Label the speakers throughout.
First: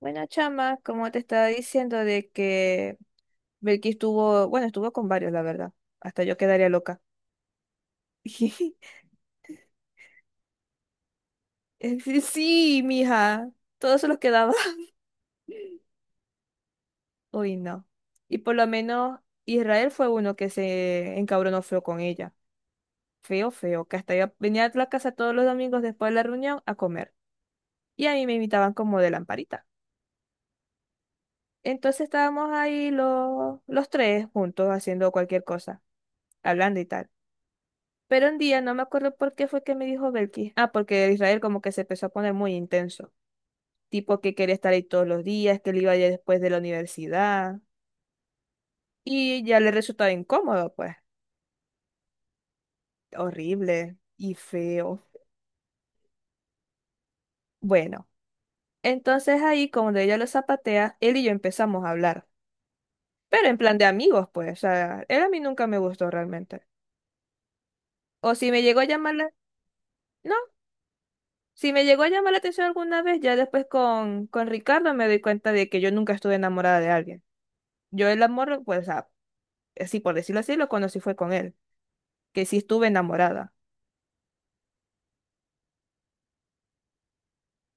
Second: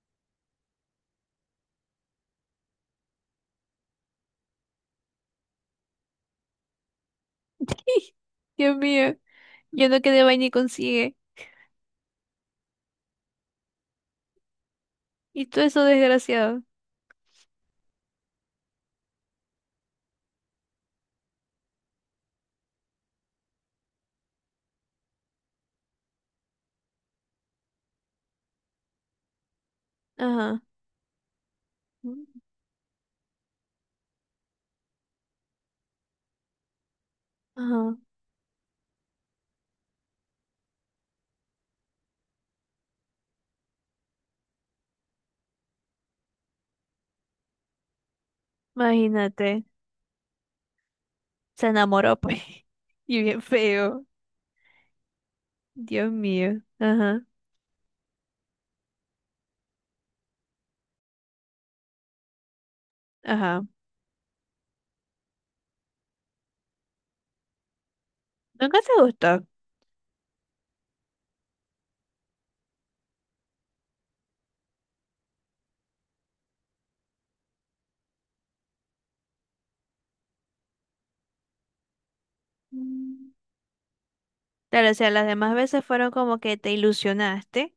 Speaker 1: Bueno, chama, como te estaba diciendo de que Belkis estuvo, bueno, estuvo con varios, la verdad. Hasta yo quedaría loca.
Speaker 2: Dios mío, yo no quedé vaina y consigue.
Speaker 1: Es sí, mija, todos se los quedaba.
Speaker 2: Y todo eso desgraciado.
Speaker 1: Uy, no. Y por lo menos Israel fue uno que se encabronó feo con ella. Feo, feo, que hasta ella venía a la casa todos los domingos después de la reunión a comer. Y a mí me invitaban como de lamparita.
Speaker 2: Ajá,
Speaker 1: Entonces estábamos ahí los tres juntos haciendo cualquier cosa, hablando y tal.
Speaker 2: ajá,
Speaker 1: Pero un día, no me acuerdo por qué fue que me dijo Belkis. Ah, porque Israel como que se empezó a poner muy intenso. Tipo que quería estar ahí todos los días, que él iba ya después de la universidad. Y ya
Speaker 2: imagínate.
Speaker 1: le resultaba incómodo, pues.
Speaker 2: Se enamoró, pues. Y bien
Speaker 1: Horrible
Speaker 2: feo.
Speaker 1: y feo.
Speaker 2: Dios mío. Ajá,
Speaker 1: Bueno, entonces ahí, cuando ella lo zapatea, él y yo empezamos a hablar. Pero en
Speaker 2: ajá.
Speaker 1: plan de amigos, pues. O sea, él a mí nunca me gustó realmente. O si me
Speaker 2: ¿Nunca
Speaker 1: llegó a
Speaker 2: te
Speaker 1: llamar la...
Speaker 2: gustó?
Speaker 1: No, si me llegó a llamar la atención alguna vez, ya después con Ricardo me doy cuenta de que yo nunca estuve enamorada de alguien. Yo el amor, pues, o sea, así por decirlo así, lo conocí fue con él, que sí estuve
Speaker 2: Mm.
Speaker 1: enamorada.
Speaker 2: Claro, o sea, las demás veces fueron como que te ilusionaste.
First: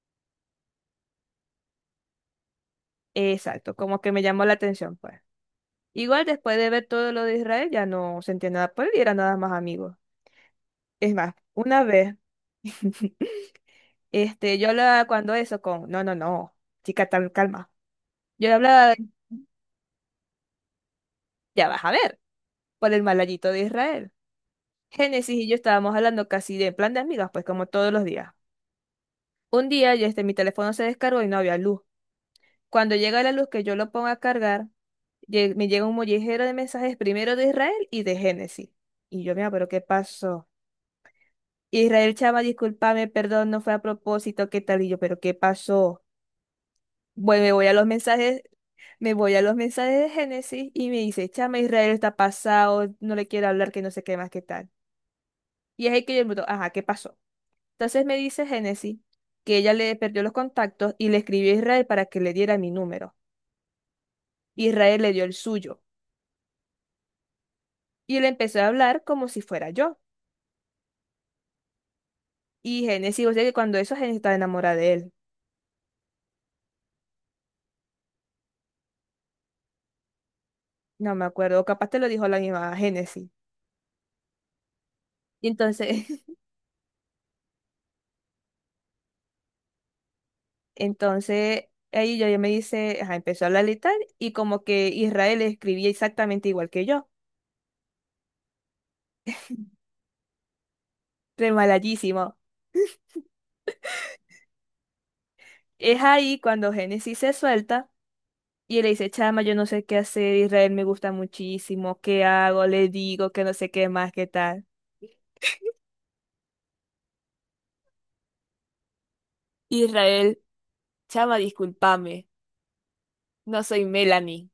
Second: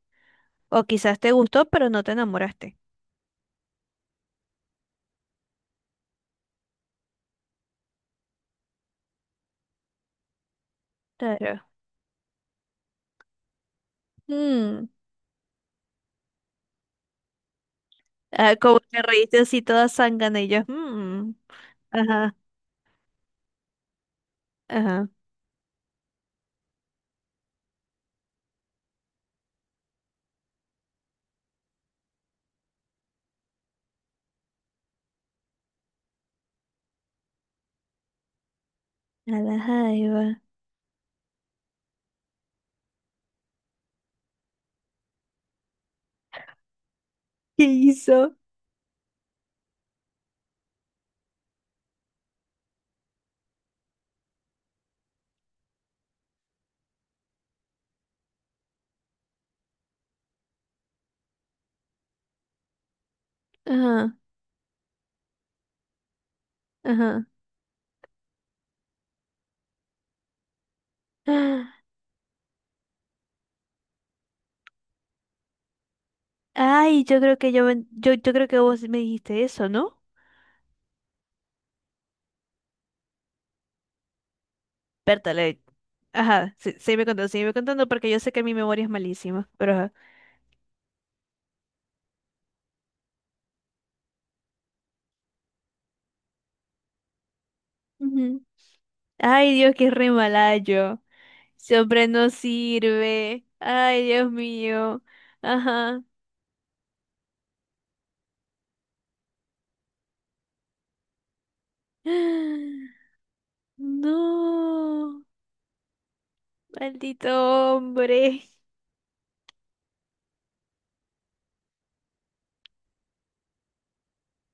Speaker 2: O quizás te gustó, pero no te enamoraste.
Speaker 1: Exacto, como que me llamó la atención, pues. Igual después de ver todo lo de Israel, ya no sentía nada por él y era nada más amigos. Es más,
Speaker 2: Claro.
Speaker 1: una vez, yo
Speaker 2: Mm.
Speaker 1: hablaba cuando eso con, no, no, no, chica, tal, calma. Yo le
Speaker 2: Ah, como
Speaker 1: hablaba,
Speaker 2: te reíste así toda zángana y yo. Mm.
Speaker 1: ya vas a ver,
Speaker 2: Ajá,
Speaker 1: por el malayito de Israel.
Speaker 2: ajá.
Speaker 1: Génesis y yo estábamos hablando casi de en plan de amigas, pues como todos los días. Un día, ya mi teléfono se descargó y no había luz. Cuando llega la luz que yo lo pongo a cargar, me llega un mollejero de mensajes primero de Israel y de Génesis. Y yo,
Speaker 2: A
Speaker 1: mira,
Speaker 2: la
Speaker 1: pero ¿qué
Speaker 2: jaiba.
Speaker 1: pasó? Israel, chama, discúlpame, perdón, no fue a propósito, ¿qué tal? Y yo, pero ¿qué pasó? Bueno, me
Speaker 2: ¿Qué
Speaker 1: voy a los
Speaker 2: hizo?
Speaker 1: mensajes, me voy a los mensajes de Génesis y me dice, chama, Israel está pasado, no le quiero hablar, que no sé qué más, qué tal. Y es ahí que yo me digo, ajá, ¿qué pasó? Entonces me dice Génesis que ella le perdió los contactos y le escribió a Israel para que le diera mi número.
Speaker 2: Ajá,
Speaker 1: Israel le dio el suyo
Speaker 2: ajá.
Speaker 1: y le empezó a hablar como si fuera yo.
Speaker 2: Ah,
Speaker 1: Y Génesis, o sea que cuando eso Génesis estaba enamorada de él.
Speaker 2: ay, yo creo que yo creo que vos me dijiste eso, ¿no?
Speaker 1: No me acuerdo, o capaz te lo dijo la misma Génesis. Y
Speaker 2: Pértale.
Speaker 1: entonces,
Speaker 2: Ajá, sí, sígueme contando porque yo sé que mi memoria es malísima, pero ajá.
Speaker 1: entonces ahí yo me dice, ajá, empezó a hablar y tal, y como que Israel escribía exactamente igual que yo.
Speaker 2: Ujú. Ay, Dios, qué re mala yo. Ese hombre no
Speaker 1: Remalallísimo.
Speaker 2: sirve. Ay, Dios mío.
Speaker 1: Es
Speaker 2: Ajá.
Speaker 1: ahí cuando Génesis se suelta y le dice, chama, yo no sé qué hacer, Israel me gusta muchísimo, ¿qué hago? Le digo que no sé qué más, qué tal.
Speaker 2: No, maldito hombre.
Speaker 1: Israel, chama, discúlpame, no soy Melanie.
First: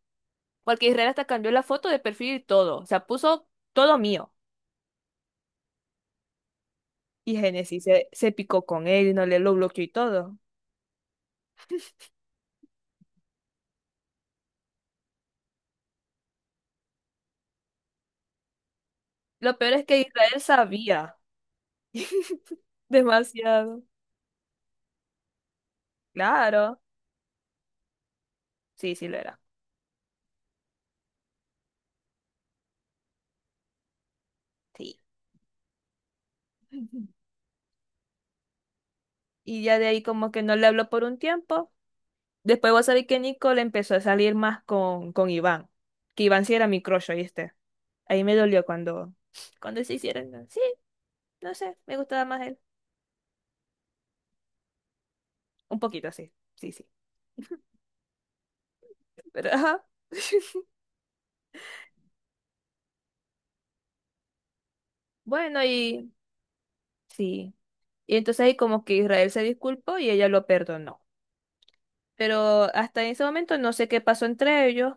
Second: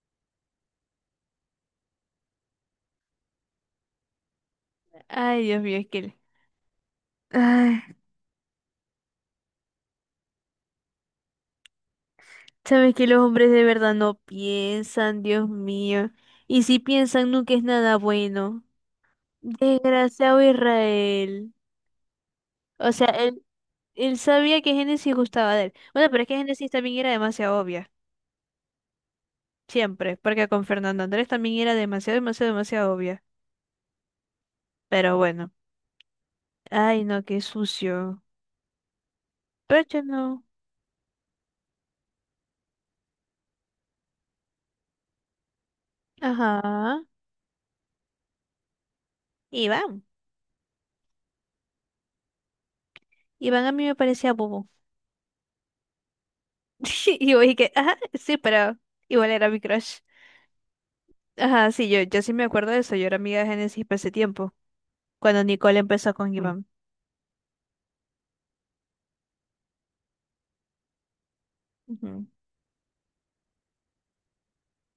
Speaker 1: Porque Israel hasta cambió la foto de perfil y todo. O sea, puso todo mío.
Speaker 2: Ay, Dios mío, es que... le-
Speaker 1: Y
Speaker 2: Ay,
Speaker 1: Génesis se picó con él y no le lo bloqueó y todo.
Speaker 2: sabes que los hombres de verdad no piensan, Dios mío. Y si piensan, nunca es nada bueno.
Speaker 1: Lo peor es que Israel
Speaker 2: Desgraciado
Speaker 1: sabía
Speaker 2: Israel. O sea, él,
Speaker 1: demasiado.
Speaker 2: él sabía que Génesis gustaba de él. Bueno, pero es que Génesis
Speaker 1: Claro.
Speaker 2: también era demasiado obvia.
Speaker 1: Sí, sí lo era.
Speaker 2: Siempre. Porque con Fernando Andrés también era demasiado, demasiado, demasiado obvia.
Speaker 1: Sí.
Speaker 2: Pero bueno. Ay, no, qué sucio.
Speaker 1: Y ya
Speaker 2: Pero
Speaker 1: de
Speaker 2: yo
Speaker 1: ahí como que
Speaker 2: no.
Speaker 1: no le habló por un tiempo. Después vos sabés que Nicole empezó a salir más con Iván. Que Iván sí era mi
Speaker 2: Ajá.
Speaker 1: crush, ¿oíste? Ahí me dolió cuando, cuando se
Speaker 2: Iván.
Speaker 1: hicieron. Sí, no sé, me gustaba más él.
Speaker 2: Iván a mí me parecía bobo.
Speaker 1: Un poquito, sí. Sí, sí.
Speaker 2: Y yo dije, ajá, sí, pero igual era
Speaker 1: Pero,
Speaker 2: mi
Speaker 1: ajá.
Speaker 2: crush. Ajá, sí, yo sí me acuerdo de eso. Yo era amiga de Génesis para ese tiempo. Cuando
Speaker 1: Bueno,
Speaker 2: Nicole
Speaker 1: y
Speaker 2: empezó con Iván.
Speaker 1: sí. Y entonces ahí como que Israel se disculpó y ella lo perdonó.
Speaker 2: Ujú.
Speaker 1: Pero hasta ese momento no sé qué pasó entre ellos.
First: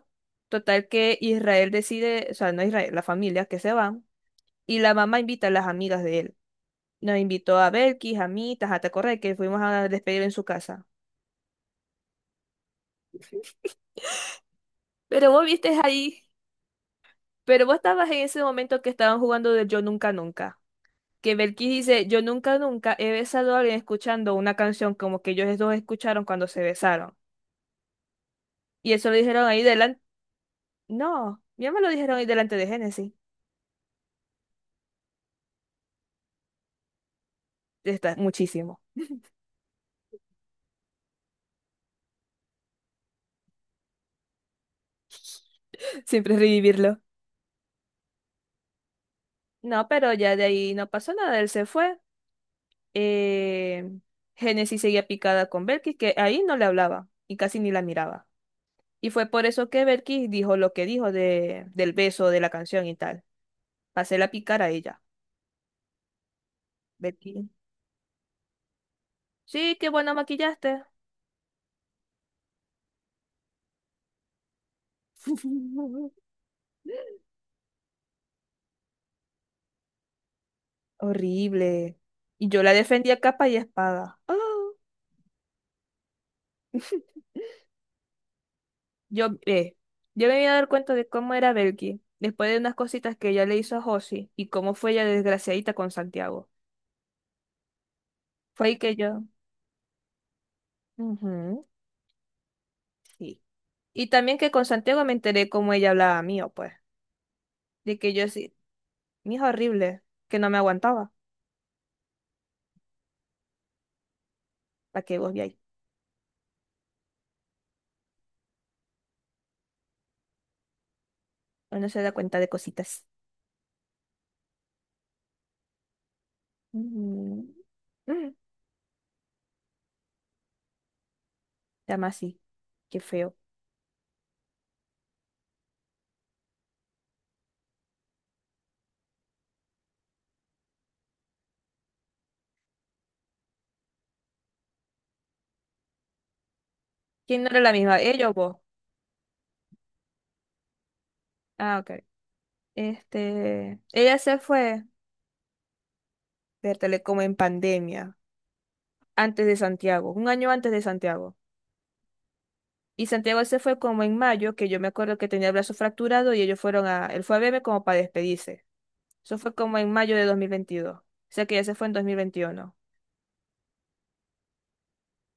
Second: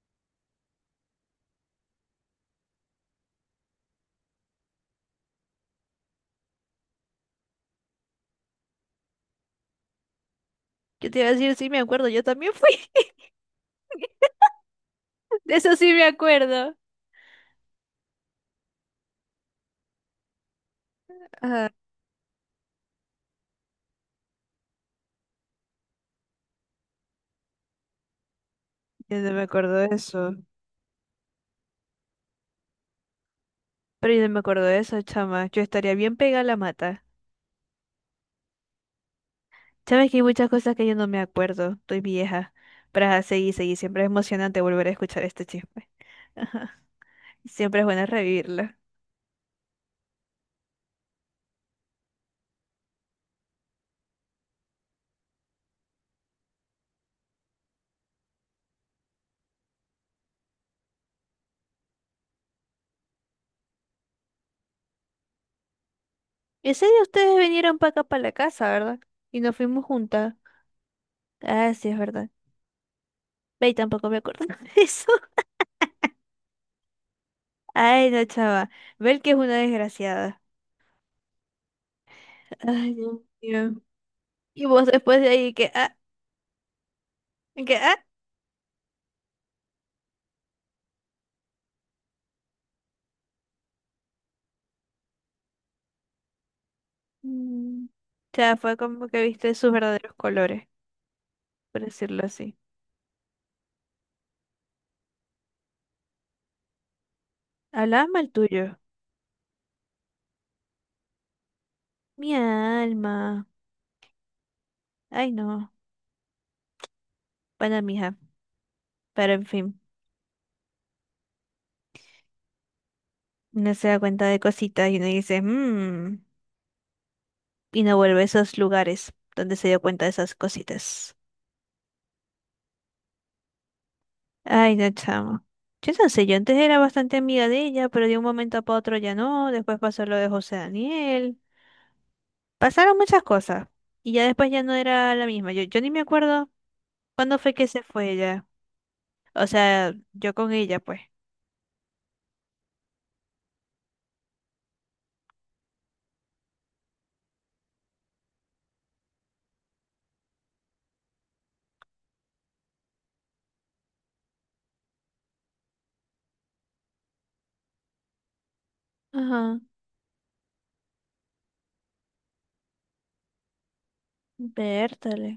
Speaker 1: Total que Israel decide, o sea, no Israel, la familia que se van. Y la mamá invita a las amigas de él. Nos invitó a Belkis, a mí, a Correa, que fuimos a despedir en su casa.
Speaker 2: Yo te iba a decir, sí, me acuerdo, yo también fui.
Speaker 1: Pero vos
Speaker 2: De eso
Speaker 1: viste
Speaker 2: sí me
Speaker 1: ahí,
Speaker 2: acuerdo.
Speaker 1: pero vos estabas en ese momento que estaban jugando de Yo Nunca Nunca. Que Belkis
Speaker 2: Ajá,
Speaker 1: dice, yo nunca nunca he besado a alguien escuchando una canción como que ellos dos escucharon cuando se besaron. Y eso lo
Speaker 2: yo no me
Speaker 1: dijeron ahí
Speaker 2: acuerdo de
Speaker 1: delante.
Speaker 2: eso.
Speaker 1: No, ya me lo dijeron hoy delante de Génesis.
Speaker 2: Pero yo no me acuerdo de eso, chama. Yo estaría bien pegada a la mata.
Speaker 1: Está muchísimo.
Speaker 2: Sabes que hay muchas cosas que yo no me acuerdo. Estoy vieja. Pero ajá, seguí, seguí. Siempre es emocionante volver a escuchar este chisme.
Speaker 1: Siempre es
Speaker 2: Ajá.
Speaker 1: revivirlo.
Speaker 2: Siempre es bueno revivirlo.
Speaker 1: No, pero ya de ahí no pasó nada, él se fue. Eh, Génesis seguía picada con Belkis, que ahí no le hablaba y casi ni la miraba. Y fue por eso que Belkis dijo lo que dijo de, del beso, de la canción y tal. Pasé la picar a ella.
Speaker 2: Ese día ustedes
Speaker 1: Belkis.
Speaker 2: vinieron para acá, para la casa, ¿verdad? Y nos
Speaker 1: Sí,
Speaker 2: fuimos
Speaker 1: qué bueno
Speaker 2: juntas.
Speaker 1: maquillaste.
Speaker 2: Ah, sí, es verdad. Ve, tampoco me acuerdo de eso. Ay, no, chava. Ver que es una desgraciada.
Speaker 1: Horrible. Y yo la
Speaker 2: Ay, Dios
Speaker 1: defendía capa y
Speaker 2: mío.
Speaker 1: espada. ¡Ah!
Speaker 2: Y vos después de ahí que, ah, que, ah.
Speaker 1: Yo, eh, yo me vine a dar cuenta de cómo era Belki, después de unas cositas que ella le hizo a Josie y cómo fue ella desgraciadita con Santiago.
Speaker 2: Mm. O sea,
Speaker 1: Fue
Speaker 2: fue
Speaker 1: ahí que
Speaker 2: como que
Speaker 1: yo.
Speaker 2: viste sus verdaderos colores,
Speaker 1: Ujú,
Speaker 2: por decirlo así.
Speaker 1: sí. Y también que con Santiago me enteré cómo ella hablaba mío, pues. De
Speaker 2: Hablaba
Speaker 1: que yo
Speaker 2: mal
Speaker 1: sí,
Speaker 2: tuyo.
Speaker 1: mi hijo horrible, que no me aguantaba.
Speaker 2: Mi alma.
Speaker 1: ¿Para que
Speaker 2: Ay,
Speaker 1: vos veáis?
Speaker 2: no. Bueno, mija. Pero en fin,
Speaker 1: Uno se da cuenta de cositas.
Speaker 2: no se da cuenta de cositas y uno dice, mmm.
Speaker 1: Ujú.
Speaker 2: Y no vuelve a
Speaker 1: Mm,
Speaker 2: esos lugares donde se dio cuenta de esas cositas.
Speaker 1: llama así. Qué feo.
Speaker 2: Ay, no, chamo. Yo no sé, yo antes era bastante amiga de ella, pero de un momento para otro ya no. Después pasó lo de José Daniel. Pasaron muchas cosas. Y ya después ya no era la misma. Yo ni me acuerdo cuándo
Speaker 1: ¿Quién no
Speaker 2: fue
Speaker 1: era
Speaker 2: que
Speaker 1: la
Speaker 2: se
Speaker 1: misma?
Speaker 2: fue
Speaker 1: ¿Ella o
Speaker 2: ella.
Speaker 1: vos?
Speaker 2: O sea, yo con ella, pues.
Speaker 1: Ah, ok. Ella se fue. Vértale como en pandemia, antes de Santiago, un año antes de Santiago. Y Santiago se fue como en mayo, que yo me acuerdo que tenía el brazo fracturado y ellos fueron a, él fue a verme como para despedirse. Eso fue
Speaker 2: Ajá,
Speaker 1: como en mayo de 2022. O sea que ya se fue en 2021.
Speaker 2: vértale.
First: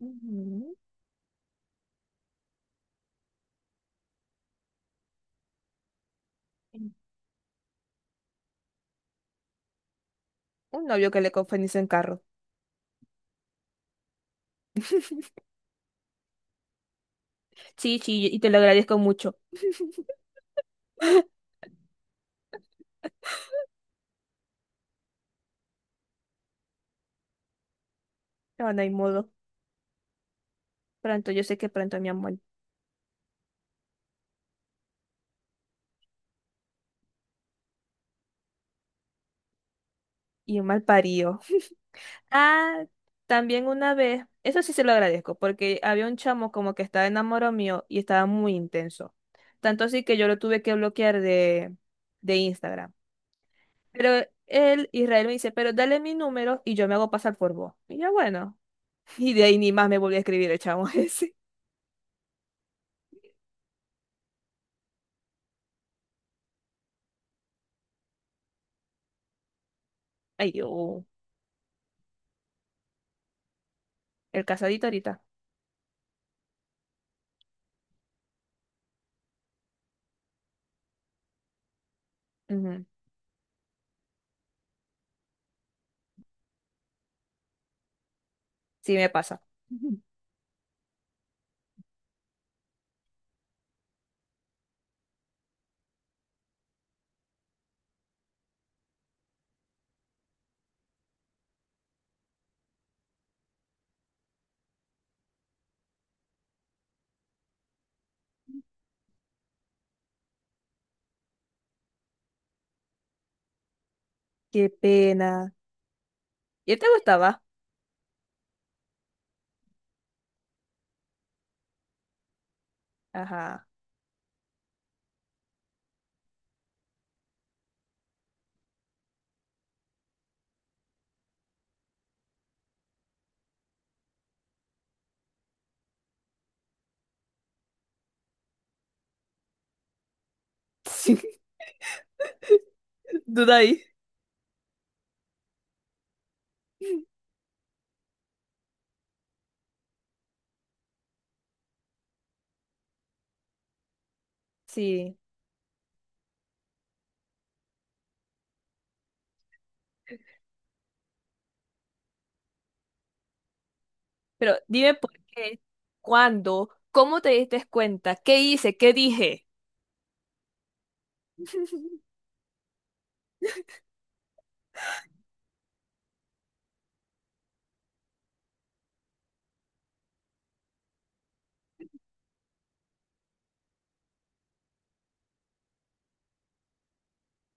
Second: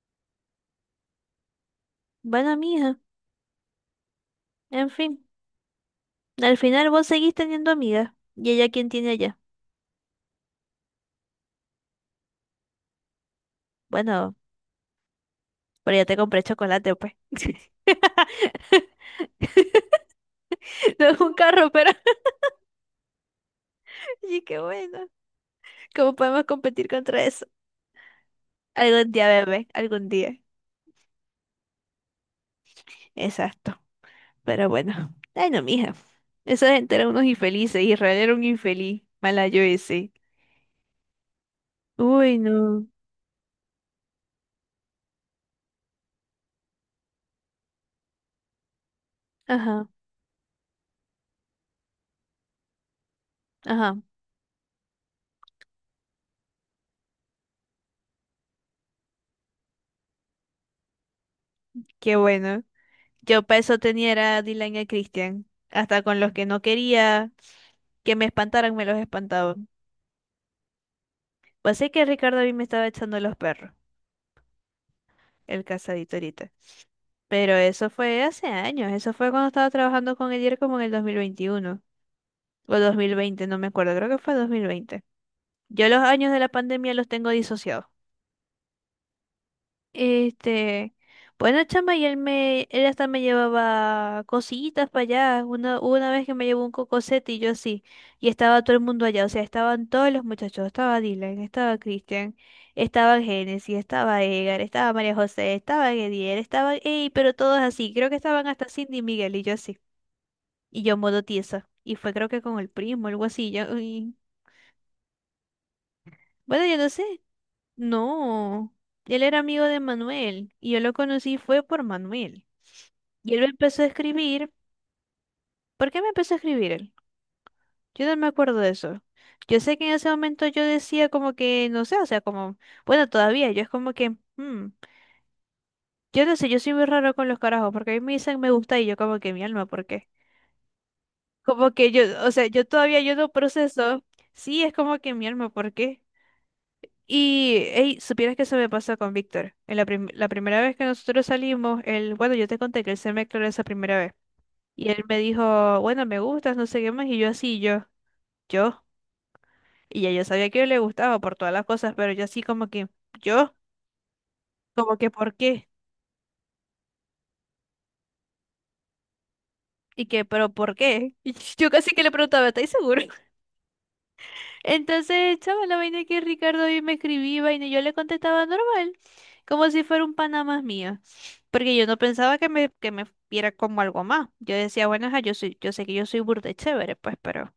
Speaker 1: Ujú.
Speaker 2: Bueno, mija, en fin, al final vos seguís teniendo amigas. ¿Y ella quién tiene allá?
Speaker 1: Un novio que le confundís en carro.
Speaker 2: Bueno, pero ya te compré chocolate, pues.
Speaker 1: Sí, sí, y te lo agradezco mucho.
Speaker 2: No es un carro, pero sí, qué bueno. ¿Cómo podemos competir contra eso?
Speaker 1: No, no hay
Speaker 2: Algún día,
Speaker 1: modo.
Speaker 2: bebé, algún día.
Speaker 1: Pronto, yo sé que pronto, mi amor.
Speaker 2: Exacto, pero bueno. Ay, no, mija. Esa gente era unos infelices. Israel era un infeliz. Mala yo ese.
Speaker 1: Y un mal parido.
Speaker 2: Uy,
Speaker 1: Ah,
Speaker 2: no.
Speaker 1: también una vez, eso sí se lo agradezco, porque había un chamo como que estaba enamorado mío y estaba muy intenso. Tanto
Speaker 2: Ajá,
Speaker 1: así que yo lo tuve que bloquear de Instagram.
Speaker 2: ajá.
Speaker 1: Pero él, Israel, me dice, pero dale mi número y yo me hago pasar por vos. Y yo, bueno. Y de ahí ni más me volvió a escribir el chamo ese.
Speaker 2: Qué bueno. Yo para eso tenía era a Dylan y a Christian. Hasta con los que no quería que me espantaran, me los espantaban.
Speaker 1: Ay, yo,
Speaker 2: Pues sé que Ricardo a mí me estaba echando los perros,
Speaker 1: el casadito ahorita.
Speaker 2: el casadito ahorita. Pero eso fue hace años. Eso fue cuando estaba trabajando con Edier como en el 2021 o
Speaker 1: Ujú,
Speaker 2: 2020, no me acuerdo. Creo que fue 2020. Yo los años de la pandemia los tengo disociados.
Speaker 1: sí me pasa. Ujú.
Speaker 2: Este, bueno, chama, y él hasta me llevaba cosillitas para allá. Una, hubo una vez que me llevó un cocosete y yo así, y estaba todo el mundo allá, o sea, estaban todos los muchachos, estaba Dylan, estaba Christian, estaba Genesis, estaba Edgar, estaba María José, estaba Gediel, estaba, ey, pero todos así, creo que estaban hasta Cindy y Miguel y yo así, y yo modo tiesa, y fue creo que con el primo, algo así, yo, y-
Speaker 1: Qué pena.
Speaker 2: bueno,
Speaker 1: ¿Y
Speaker 2: yo
Speaker 1: él te
Speaker 2: no sé,
Speaker 1: gustaba?
Speaker 2: no, él era amigo de Manuel, y yo lo conocí fue por Manuel. Y él me
Speaker 1: Ajá.
Speaker 2: empezó a escribir. ¿Por qué me empezó a escribir él? Yo no me acuerdo de eso. Yo sé que en ese momento yo decía como que, no sé, o sea, como, bueno, todavía, yo es como que, hmm, yo no sé, yo soy muy raro con los carajos, porque a mí me dicen me gusta y yo como que mi alma, ¿por qué?
Speaker 1: Sí,
Speaker 2: Como que yo, o sea, yo todavía yo no
Speaker 1: duda ahí.
Speaker 2: proceso, sí, es como que mi alma, ¿por qué? Y, hey, supieras que eso me pasó con Víctor. En la, prim- la primera vez que nosotros salimos, él, bueno, yo te conté que él se me declaró esa primera vez. Y él
Speaker 1: Sí.
Speaker 2: me dijo, bueno, me gustas, no sé qué más, y yo así, yo. Y ya yo sabía que le gustaba por todas las cosas, pero yo así como que, yo,
Speaker 1: Pero dime
Speaker 2: como que,
Speaker 1: por
Speaker 2: ¿por
Speaker 1: qué,
Speaker 2: qué?
Speaker 1: cuándo, cómo te diste cuenta, qué hice, qué dije.
Speaker 2: Y que, ¿pero por qué? Y yo casi que le preguntaba, ¿estáis seguro? Entonces, chaval, la vaina que Ricardo hoy me escribía, vaina, y yo le contestaba normal, como si fuera un pana más mío. Porque yo no pensaba que me viera como algo más. Yo decía, bueno, ajá, yo soy, yo sé que yo soy burda y chévere, pues, pero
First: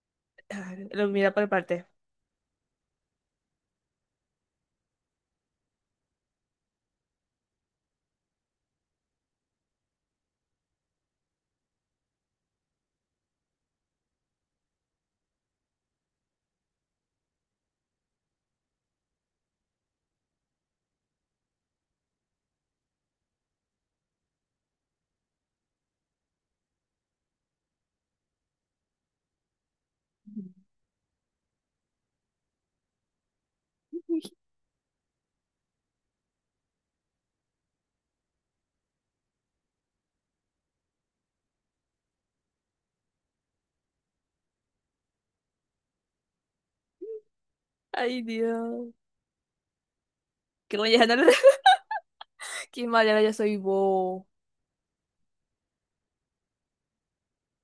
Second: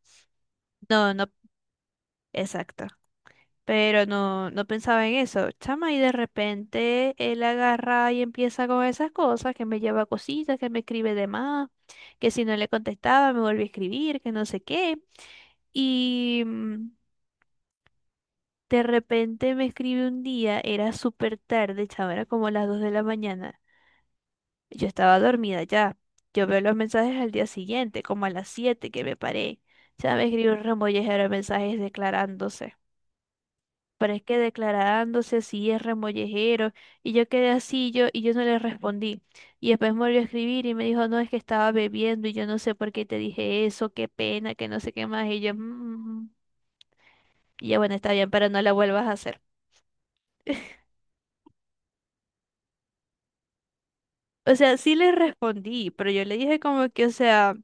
Speaker 1: Ah, lo
Speaker 2: no, no,
Speaker 1: mira por parte.
Speaker 2: exacto. Pero no pensaba en eso, chama, y de repente él agarra y empieza con esas cosas, que me lleva cositas, que me escribe de más, que si no le contestaba me vuelve a escribir, que no sé qué. Y mm, de repente me escribe un día, era súper tarde, chama, era como las 2:00 de la mañana. Yo estaba dormida ya. Yo veo los mensajes al día siguiente, como a las 7:00 que me paré. Ya me escribió un remollejero de mensajes declarándose. Pero es que declarándose si es remollejero, y yo quedé así yo, y yo no le respondí. Y después me volvió a escribir y me dijo, no, es que estaba bebiendo y yo no sé por qué te dije eso, qué pena, que no sé qué más, y yo, "Mm". Y ya bueno, está
Speaker 1: Ay,
Speaker 2: bien, pero no la
Speaker 1: Dios.
Speaker 2: vuelvas a hacer.
Speaker 1: Que voy a ganar. Qué mala, ya soy vos.
Speaker 2: O sea, sí le respondí, pero yo le dije como que, o sea...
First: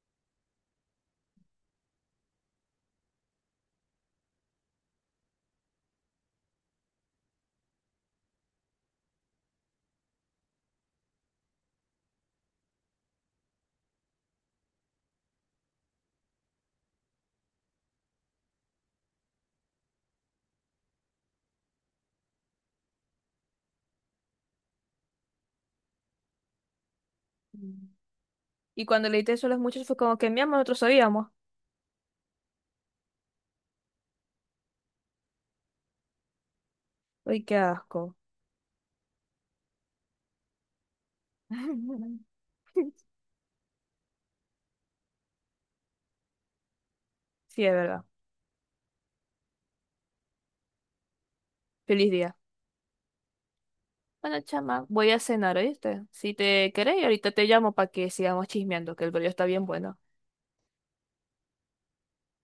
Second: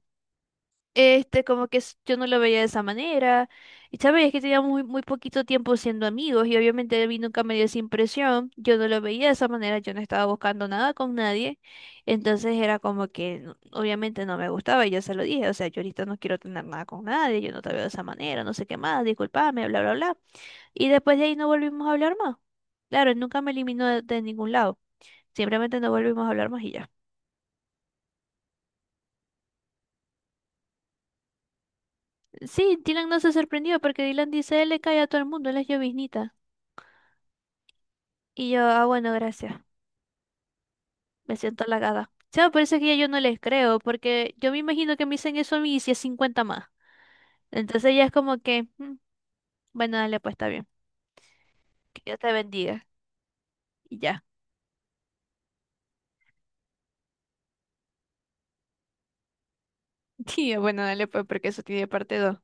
Speaker 2: Este, como que s- yo no lo veía de esa manera. Y sabes, es que teníamos muy, muy poquito tiempo siendo amigos y obviamente a mí nunca me dio esa impresión. Yo no lo veía de esa manera, yo no estaba buscando nada con nadie. Entonces era como que no- obviamente no me gustaba y yo se lo dije, o sea, yo ahorita no quiero tener nada con nadie, yo no te veo de esa manera, no sé qué más, discúlpame, bla, bla, bla. Y después de ahí no volvimos a hablar más. Claro, él nunca me eliminó de ningún lado. Simplemente no volvimos a hablar más y ya.
Speaker 1: Y cuando leíste eso a los muchachos fue como que mi amor, nosotros sabíamos.
Speaker 2: Sí, Dylan no se sorprendió porque Dylan dice, él le cae a todo el mundo, él es lloviznita.
Speaker 1: Ay, qué asco.
Speaker 2: Y yo, ah, bueno, gracias. Me siento halagada. O por eso es que yo no les creo, porque yo me imagino que me dicen eso a mí y si es 50 más.
Speaker 1: Sí, es
Speaker 2: Entonces
Speaker 1: verdad.
Speaker 2: ya es como que, "Mm, bueno, dale, pues está bien. Que
Speaker 1: Feliz
Speaker 2: Dios te
Speaker 1: día.
Speaker 2: bendiga. Y ya.
Speaker 1: Bueno, chama, voy a cenar, ¿oíste? Si te querés, ahorita te llamo para que sigamos chismeando, que el brillo está bien bueno.
Speaker 2: Y yo, bueno, dale, pues porque eso tiene parte dos.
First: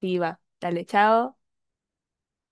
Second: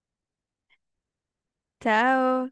Speaker 1: Viva. Dale, chao.
Speaker 2: Chao.